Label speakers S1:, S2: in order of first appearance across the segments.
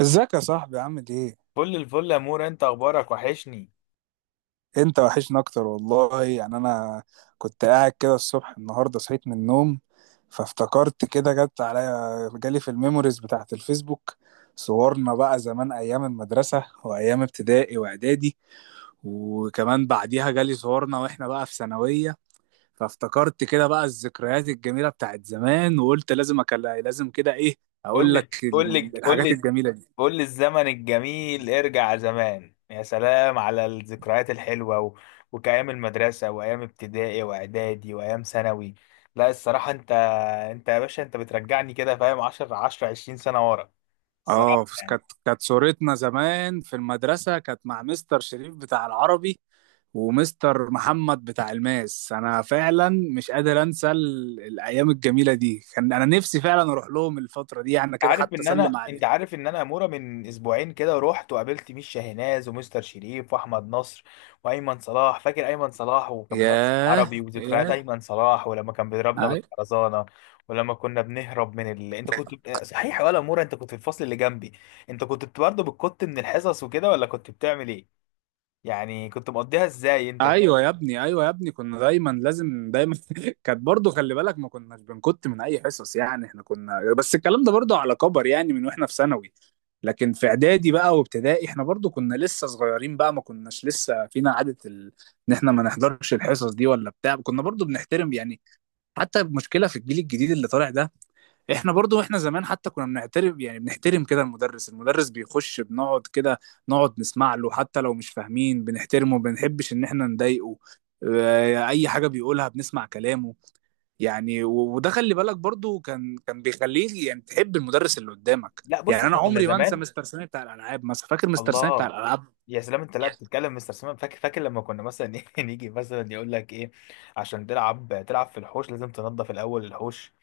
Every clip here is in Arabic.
S1: ازيك يا صاحبي، عامل ايه؟
S2: فل الفل يا مور، انت اخبارك وحشني.
S1: انت وحشنا اكتر والله. يعني انا كنت قاعد كده الصبح النهارده، صحيت من النوم فافتكرت كده، جت عليا، جالي في الميموريز بتاعت الفيسبوك صورنا بقى زمان ايام المدرسة وايام ابتدائي واعدادي، وكمان بعديها جالي صورنا واحنا بقى في ثانوية. فافتكرت كده بقى الذكريات الجميلة بتاعت زمان، وقلت لازم اكلم، لازم كده ايه،
S2: قول
S1: اقول لك
S2: لي قول لي قول
S1: الحاجات
S2: لي
S1: الجميلة دي.
S2: قول لي الزمن الجميل، ارجع زمان. يا سلام على الذكريات الحلوة وكأيام المدرسة وأيام ابتدائي وإعدادي وأيام ثانوي. لا، الصراحة انت، انت يا باشا بترجعني كده فاهم 10 10 20 سنة ورا،
S1: اه،
S2: الصراحة يعني.
S1: كانت صورتنا زمان في المدرسة كانت مع مستر شريف بتاع العربي ومستر محمد بتاع الماس. انا فعلا مش قادر انسى الايام الجميلة دي، كان انا نفسي فعلا اروح لهم الفترة دي يعني كده، حتى اسلم عليهم.
S2: عارف ان انا، اموره، من اسبوعين كده رحت وقابلت ميشا هناز ومستر شريف واحمد نصر وايمن صلاح. فاكر ايمن صلاح؟ وكان مدرس
S1: ياه
S2: عربي، وذكريات
S1: ياه.
S2: ايمن صلاح ولما كان بيضربنا
S1: أيوه.
S2: بالخرزانه. ولما كنا بنهرب من انت كنت صحيح يا ولا اموره؟ انت كنت في الفصل اللي جنبي، انت كنت برضه بتكت من الحصص وكده ولا كنت بتعمل ايه؟ يعني كنت مقضيها ازاي انت كده؟
S1: ايوه يا ابني، ايوه يا ابني، كنا دايما لازم دايما كانت برضو. خلي بالك، ما كناش بنكت من اي حصص، يعني احنا كنا، بس الكلام ده برضو على كبر، يعني من واحنا في ثانوي. لكن في اعدادي بقى وابتدائي احنا برضو كنا لسه صغيرين بقى، ما كناش لسه فينا عادة ال... ان احنا ما نحضرش الحصص دي ولا بتاع، كنا برضو بنحترم يعني. حتى المشكلة في الجيل الجديد اللي طالع ده، احنا برضو، احنا زمان حتى كنا بنعترف يعني، بنحترم كده المدرس. المدرس بيخش بنقعد كده نقعد نسمع له، حتى لو مش فاهمين بنحترمه، بنحبش ان احنا نضايقه. اي حاجة بيقولها بنسمع كلامه. يعني وده، خلي بالك برضو، كان بيخليه يعني تحب المدرس اللي قدامك.
S2: لا
S1: يعني
S2: بص،
S1: انا
S2: احنا كنا
S1: عمري ما انسى
S2: زمان،
S1: مستر سامي بتاع الالعاب مثلا، فاكر مستر سامي بتاع
S2: الله.
S1: الالعاب؟
S2: يا سلام، انت لا بتتكلم مستر سيمان، فاكر فاكر لما كنا مثلا ايه، نيجي مثلا يقول لك ايه. عشان تلعب، تلعب في الحوش لازم تنظف الاول الحوش.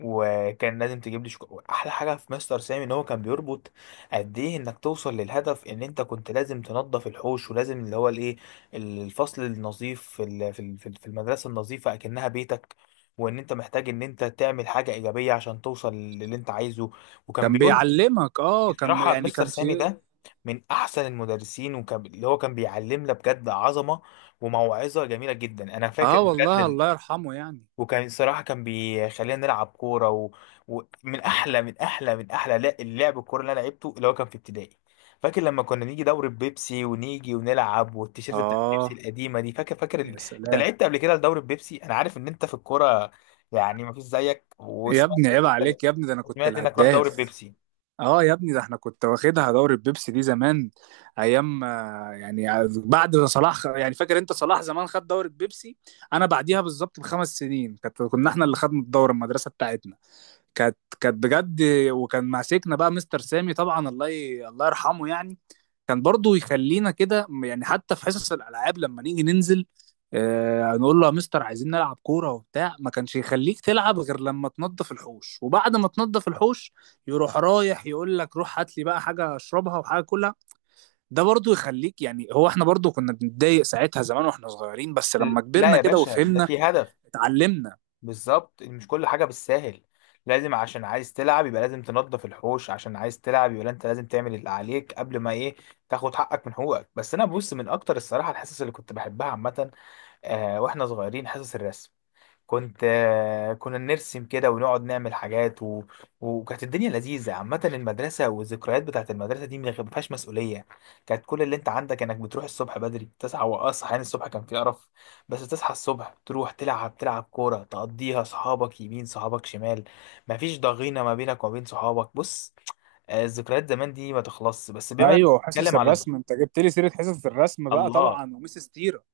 S2: وكان لازم تجيب لي احلى حاجه في مستر سامي ان هو كان بيربط قد ايه انك توصل للهدف. ان انت كنت لازم تنظف الحوش، ولازم اللي هو الايه، الفصل النظيف في المدرسه النظيفه اكنها بيتك. وان انت محتاج ان انت تعمل حاجه ايجابيه عشان توصل للي انت عايزه، وكان
S1: كان
S2: بيربط.
S1: بيعلمك، اه، كان
S2: بصراحة
S1: يعني
S2: مستر
S1: كان
S2: سامي
S1: شيء.
S2: ده من أحسن المدرسين، وكان اللي هو كان بيعلمنا بجد، عظمة وموعظة جميلة جدا. أنا فاكر
S1: اه
S2: بجد
S1: والله، الله يرحمه يعني.
S2: وكان الصراحة كان بيخلينا نلعب كورة، ومن و... ومن أحلى من أحلى من أحلى لا اللعب الكورة اللي أنا لعبته اللي هو كان في ابتدائي. فاكر لما كنا نيجي دوري بيبسي ونيجي ونلعب، والتيشيرت بتاع بيبسي
S1: اه.
S2: القديمة دي، فاكر.
S1: يا
S2: أنت
S1: سلام.
S2: لعبت قبل كده لدوري بيبسي؟ أنا عارف إن أنت في الكورة، يعني مفيش زيك،
S1: يا
S2: وسمعت
S1: ابني
S2: إن
S1: عيب
S2: أنت،
S1: عليك يا ابني، ده انا كنت
S2: سمعت إنك رحت دوري
S1: الهداف.
S2: بيبسي.
S1: اه يا ابني، ده احنا كنت واخدها دوري البيبسي دي زمان. ايام يعني بعد ما صلاح يعني فاكر انت صلاح زمان خد دوري البيبسي. انا بعديها بالظبط ب5 سنين، كانت كنا احنا اللي خدنا الدوري، المدرسه بتاعتنا كانت بجد. وكان ماسكنا بقى مستر سامي طبعا. الله الله يرحمه يعني. كان برضو يخلينا كده، يعني حتى في حصص الالعاب لما نيجي ننزل، آه نقول له يا مستر عايزين نلعب كوره وبتاع، ما كانش يخليك تلعب غير لما تنضف الحوش، وبعد ما تنضف الحوش، يروح رايح يقول لك روح هات لي بقى حاجه اشربها وحاجه كلها. ده برضو يخليك يعني، هو احنا برضو كنا بنتضايق ساعتها زمان واحنا صغيرين، بس لما
S2: لا
S1: كبرنا
S2: يا
S1: كده
S2: باشا، ده
S1: وفهمنا،
S2: في هدف
S1: اتعلمنا.
S2: بالظبط. مش كل حاجة بالساهل، لازم عشان عايز تلعب يبقى لازم تنظف الحوش، عشان عايز تلعب يبقى انت لازم تعمل اللي عليك قبل ما ايه، تاخد حقك من حقوقك. بس انا بص، من اكتر الصراحة الحصص اللي كنت بحبها عامة، آه، واحنا صغيرين، حصص الرسم. كنت آه، كنا نرسم كده ونقعد نعمل حاجات. وكانت الدنيا لذيذة عامة. المدرسة والذكريات بتاعت المدرسة دي ما فيهاش مسؤولية. كانت كل اللي انت عندك انك بتروح الصبح بدري، تصحى وأصحى. يعني الصبح كان في قرف، بس تصحى الصبح تروح تلعب، تلعب كورة، تقضيها صحابك يمين صحابك شمال. مفيش ضغينة ما بينك وما بين صحابك. بص، آه، الذكريات زمان دي ما تخلصش. بس بما إنك
S1: ايوه، حصص
S2: بتتكلم على،
S1: الرسم، انت جبت لي سيره حصص الرسم بقى
S2: الله،
S1: طبعا، وميس ستيره.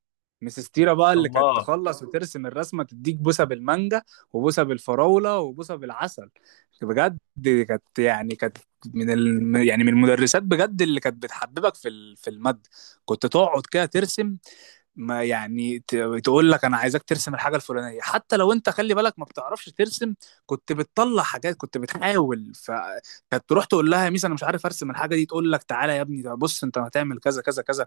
S1: ميس ستيره بقى اللي كانت
S2: الله.
S1: تخلص وترسم الرسمه تديك بوسه بالمانجا وبوسه بالفراوله وبوسه بالعسل. بجد دي كانت يعني كانت من ال... يعني من المدرسات بجد اللي كانت بتحببك في ال... في الماده. كنت تقعد كده ترسم. ما يعني تقول لك انا عايزاك ترسم الحاجه الفلانيه، حتى لو انت، خلي بالك، ما بتعرفش ترسم. كنت بتطلع حاجات، كنت بتحاول، فكانت تروح تقول لها يا ميس انا مش عارف ارسم الحاجه دي، تقول لك تعالى يا ابني، ده بص انت هتعمل كذا كذا كذا.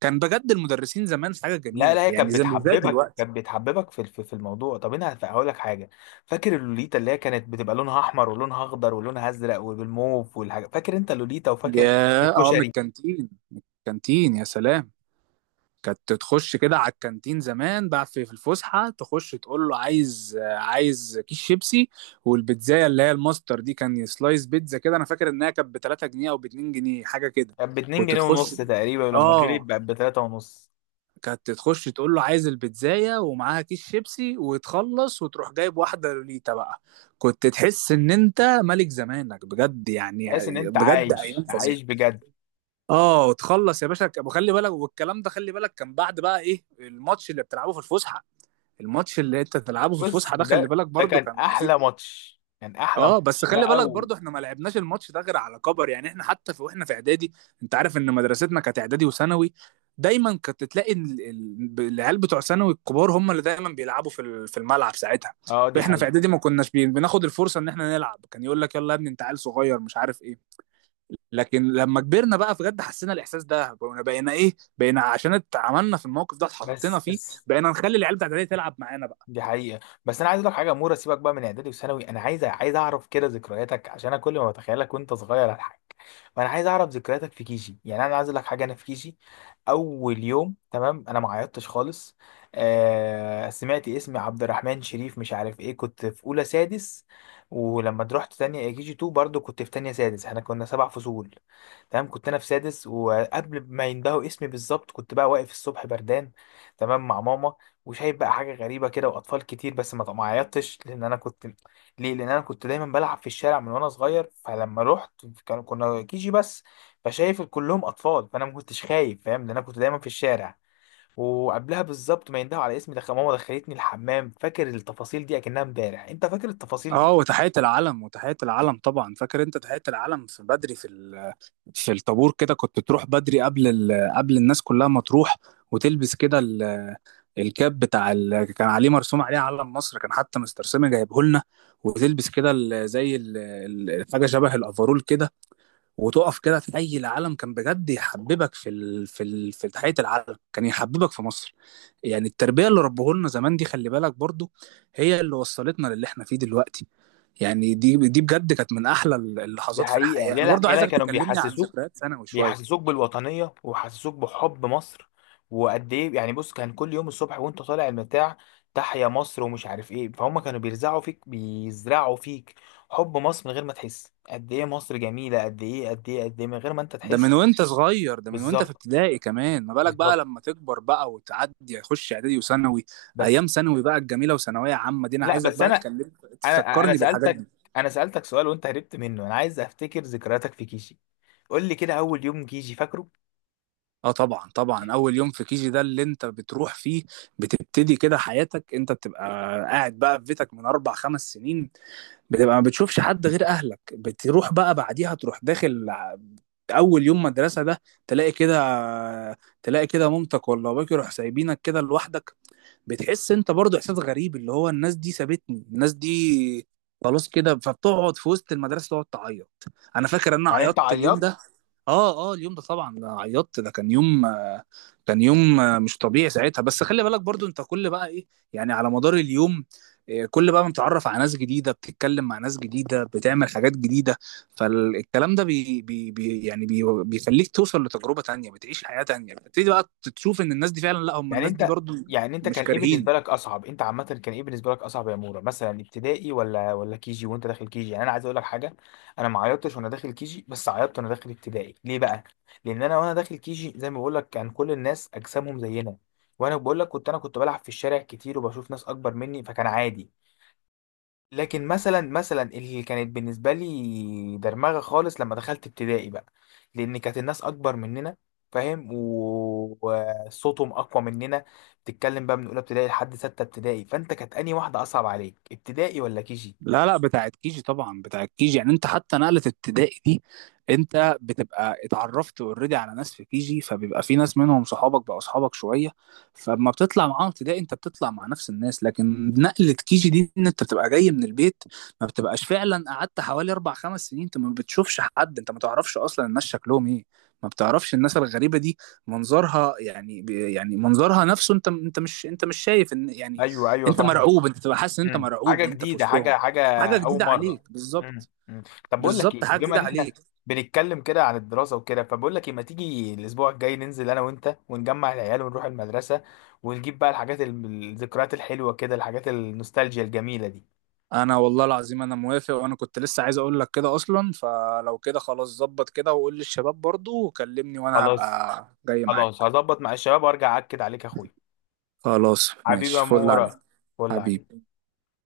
S1: كان بجد المدرسين زمان حاجه
S2: لا لا،
S1: جميله
S2: هي
S1: يعني،
S2: كانت
S1: زي مش زي
S2: بتحببك،
S1: دلوقتي.
S2: كانت بتحببك في الموضوع. طب انا هقول لك حاجه، فاكر اللوليتا اللي هي كانت بتبقى لونها احمر ولونها اخضر ولونها ازرق والموف والحاجه، فاكر انت اللوليتا؟ وفاكر
S1: يا اه، من
S2: الكشري؟
S1: الكانتين. كانتين، يا سلام. كانت تخش كده على الكانتين زمان بقى في الفسحه، تخش تقول له عايز، عايز كيس شيبسي. والبيتزايه اللي هي الماستر دي، كان سلايس بيتزا كده. انا فاكر انها كانت ب 3 جنيه او ب 2 جنيه، حاجه كده.
S2: كانت ب 2
S1: كنت
S2: جنيه
S1: تخش،
S2: ونص تقريبا، ولما غليت
S1: اه،
S2: بقت ب 3 ونص.
S1: كانت تخش تقول له عايز البيتزايه ومعاها كيس شيبسي، وتخلص وتروح جايب واحده لوليتا بقى. كنت تحس ان انت ملك زمانك بجد يعني.
S2: تحس ان انت
S1: بجد، ايام
S2: عايش،
S1: فظيعه.
S2: عايش بجد.
S1: اه، تخلص يا باشا، وخلي بالك، والكلام ده خلي بالك، كان بعد بقى ايه الماتش اللي بتلعبه في الفسحه. الماتش اللي انت بتلعبه في
S2: بص،
S1: الفسحه ده، خلي
S2: ده
S1: بالك
S2: ده
S1: برضو،
S2: كان
S1: كان عظيم.
S2: احلى ماتش، كان احلى
S1: اه، بس
S2: ماتش
S1: خلي
S2: بقى
S1: بالك برضو احنا ما لعبناش الماتش ده غير على كبر. يعني احنا حتى في واحنا في اعدادي، انت عارف ان مدرستنا كانت اعدادي وثانوي، دايما كنت تلاقي العيال بتوع ثانوي الكبار هم اللي دايما بيلعبوا في في الملعب ساعتها.
S2: اه، دي
S1: واحنا في
S2: حقيقه.
S1: اعدادي ما كناش بناخد الفرصه ان احنا نلعب، كان يقول لك يلا يا ابني انت عيل صغير مش عارف ايه. لكن لما كبرنا بقى بجد حسينا الاحساس ده، بقينا عشان اتعاملنا في الموقف ده، اتحطينا
S2: بس
S1: فيه،
S2: بس،
S1: بقينا نخلي العيال بتاعت اعدادي تلعب معانا بقى.
S2: دي حقيقة. بس أنا عايز أقول لك حاجة يا مورا، سيبك بقى من إعدادي وثانوي، أنا عايز عايز أعرف كده ذكرياتك، عشان أنا كل ما بتخيلك وأنت صغير أضحك. فأنا عايز أعرف ذكرياتك في كيجي. يعني أنا عايز أقول لك حاجة، أنا في كيجي، أول يوم تمام، أنا ما عيطتش خالص. آه، سمعت اسمي عبد الرحمن شريف مش عارف إيه، كنت في أولى سادس. ولما رحت تانية كيجي 2، برضه كنت في تانية سادس، إحنا كنا سبع فصول تمام. كنت انا في سادس، وقبل ما يندهوا اسمي بالظبط كنت بقى واقف الصبح بردان تمام مع ماما، وشايف بقى حاجه غريبه كده واطفال كتير. بس ما عيطتش لان انا كنت، ليه؟ لان انا كنت دايما بلعب في الشارع من وانا صغير. فلما رحت، كانوا كنا كيجي بس، فشايف كلهم اطفال، فانا ما كنتش خايف، فاهم؟ لان انا كنت دايما في الشارع. وقبلها بالظبط ما يندهوا على اسمي، دخل ماما دخلتني الحمام، فاكر التفاصيل دي اكنها امبارح. انت فاكر التفاصيل
S1: اه،
S2: دي؟
S1: وتحيه العلم طبعا، فاكر انت تحيه العلم في بدري في ال... في الطابور كده. كنت تروح بدري قبل ال... قبل الناس كلها ما تروح، وتلبس كده ال... الكاب بتاع ال... كان عليه مرسوم عليه علم مصر، كان حتى مستر سامي جايبه لنا. وتلبس كده ال... زي ال... حاجه شبه الافرول كده، وتقف كده تحيي العلم. كان بجد يحببك في ال... في ال... في تحية العلم، كان يحببك في مصر يعني. التربية اللي ربهولنا زمان دي، خلي بالك برضو، هي اللي وصلتنا للي احنا فيه دلوقتي. يعني دي بجد كانت من احلى
S2: دي
S1: اللحظات في
S2: حقيقة،
S1: الحياة. انا
S2: يلا
S1: برضو
S2: يلا
S1: عايزك
S2: كانوا
S1: تكلمني عن
S2: بيحسسوك،
S1: ذكريات ثانوي شوية.
S2: بيحسسوك بالوطنية ويحسسوك بحب مصر. وقد ايه يعني، بص كان كل يوم الصبح وانت طالع المتاع، تحيا مصر ومش عارف ايه. فهم كانوا بيرزعوا فيك، بيزرعوا فيك حب مصر من غير ما تحس قد ايه مصر جميلة، قد ايه قد ايه قد ايه من غير ما انت
S1: ده
S2: تحس.
S1: من وانت صغير، ده من وانت في
S2: بالظبط،
S1: ابتدائي، كمان ما بالك بقى
S2: بالظبط.
S1: لما تكبر بقى وتعدي تخش اعدادي وثانوي.
S2: بس،
S1: ايام ثانوي بقى الجميلة وثانوية عامة دي انا
S2: لا
S1: عايزك
S2: بس
S1: بقى
S2: انا،
S1: تكلم،
S2: انا انا
S1: تفكرني بالحاجات
S2: سألتك
S1: دي.
S2: انا سألتك سؤال وانت هربت منه. انا عايز افتكر ذكرياتك في كيجي، قول لي كده، اول يوم كيجي فاكره؟
S1: اه طبعا، طبعا اول يوم في كيجي ده اللي انت بتروح فيه، بتبتدي كده حياتك. انت بتبقى قاعد بقى في بيتك من 4 5 سنين، بتبقى ما بتشوفش حد غير اهلك. بتروح بقى بعديها تروح داخل اول يوم مدرسة ده، تلاقي كده، تلاقي كده مامتك ولا باباك يروح سايبينك كده لوحدك. بتحس انت برضو احساس غريب اللي هو الناس دي سابتني، الناس دي خلاص كده. فبتقعد في وسط المدرسة تقعد تعيط. انا فاكر ان انا
S2: يعني انت
S1: عيطت اليوم
S2: عيطت؟
S1: ده. اه اه، اليوم ده طبعا عيطت. ده كان يوم كان يوم مش طبيعي ساعتها. بس خلي بالك برضو، انت كل بقى ايه، يعني على مدار اليوم، كل بقى ما بتتعرف على ناس جديدة، بتتكلم مع ناس جديدة، بتعمل حاجات جديدة. فالكلام ده بي بي بي يعني بي بيخليك توصل لتجربة تانية، بتعيش حياة تانية، بتبتدي بقى تشوف ان الناس دي فعلا، لا، هم
S2: يعني
S1: الناس دي
S2: انت
S1: برضو
S2: يعني انت
S1: مش
S2: كان ايه بالنسبه
S1: كارهين.
S2: لك اصعب؟ انت عامه كان ايه بالنسبه لك اصعب يا مورا، مثلا ابتدائي ولا كي جي؟ وانت داخل كي جي، يعني انا عايز اقول لك حاجه، انا ما عيطتش وانا داخل كي جي، بس عيطت وانا داخل ابتدائي. ليه بقى؟ لان انا وانا داخل كي جي، زي ما بقول لك، كان كل الناس اجسامهم زينا. وانا بقول لك كنت انا كنت بلعب في الشارع كتير، وبشوف ناس اكبر مني فكان عادي. لكن مثلا مثلا اللي كانت بالنسبه لي درمغه خالص لما دخلت ابتدائي بقى، لان كانت الناس اكبر مننا، فاهم؟ وصوتهم اقوى مننا. بتتكلم بقى من اولى ابتدائي لحد سته ابتدائي. فانت كانت انهي واحده اصعب عليك، ابتدائي ولا كيجي؟
S1: لا لا، بتاعت كيجي طبعا، بتاعت كيجي. يعني انت حتى نقلة ابتدائي دي انت بتبقى اتعرفت اوريدي على ناس في كيجي، فبيبقى في ناس منهم صحابك، بقوا صحابك شوية. فلما بتطلع معاهم ابتدائي انت بتطلع مع نفس الناس. لكن نقلة كيجي دي ان انت بتبقى جاي من البيت، ما بتبقاش، فعلا قعدت حوالي 4 5 سنين انت ما بتشوفش حد، انت ما تعرفش اصلا الناس شكلهم ايه. ما بتعرفش الناس الغريبة دي، منظرها يعني يعني منظرها نفسه. انت، انت مش شايف ان يعني،
S2: ايوه ايوه
S1: انت
S2: فاهمك.
S1: مرعوب. انت بتبقى حاسس ان انت
S2: مم.
S1: مرعوب
S2: حاجه
S1: وانت في
S2: جديده،
S1: وسطهم.
S2: حاجه،
S1: حاجه
S2: اول
S1: جديده
S2: مره.
S1: عليك
S2: مم.
S1: بالظبط.
S2: مم. طب بقول لك
S1: بالظبط،
S2: ايه،
S1: حاجه
S2: بما
S1: جديده
S2: ان احنا
S1: عليك.
S2: بنتكلم كده عن الدراسه وكده، فبقول لك ايه، ما تيجي الاسبوع الجاي ننزل انا وانت ونجمع العيال ونروح المدرسه، ونجيب بقى الحاجات الذكريات الحلوه كده، الحاجات النوستالجيا الجميله دي.
S1: انا والله العظيم انا موافق، وانا كنت لسه عايز اقول لك كده اصلا. فلو كده خلاص، ظبط كده وقول للشباب برضو وكلمني وانا
S2: خلاص،
S1: هبقى جاي
S2: خلاص
S1: معاك.
S2: هظبط مع الشباب وارجع اكد عليك يا اخويا.
S1: خلاص،
S2: حبيبي يا
S1: ماشي، فل عليك.
S2: مورا، فل عليك.
S1: حبيبي.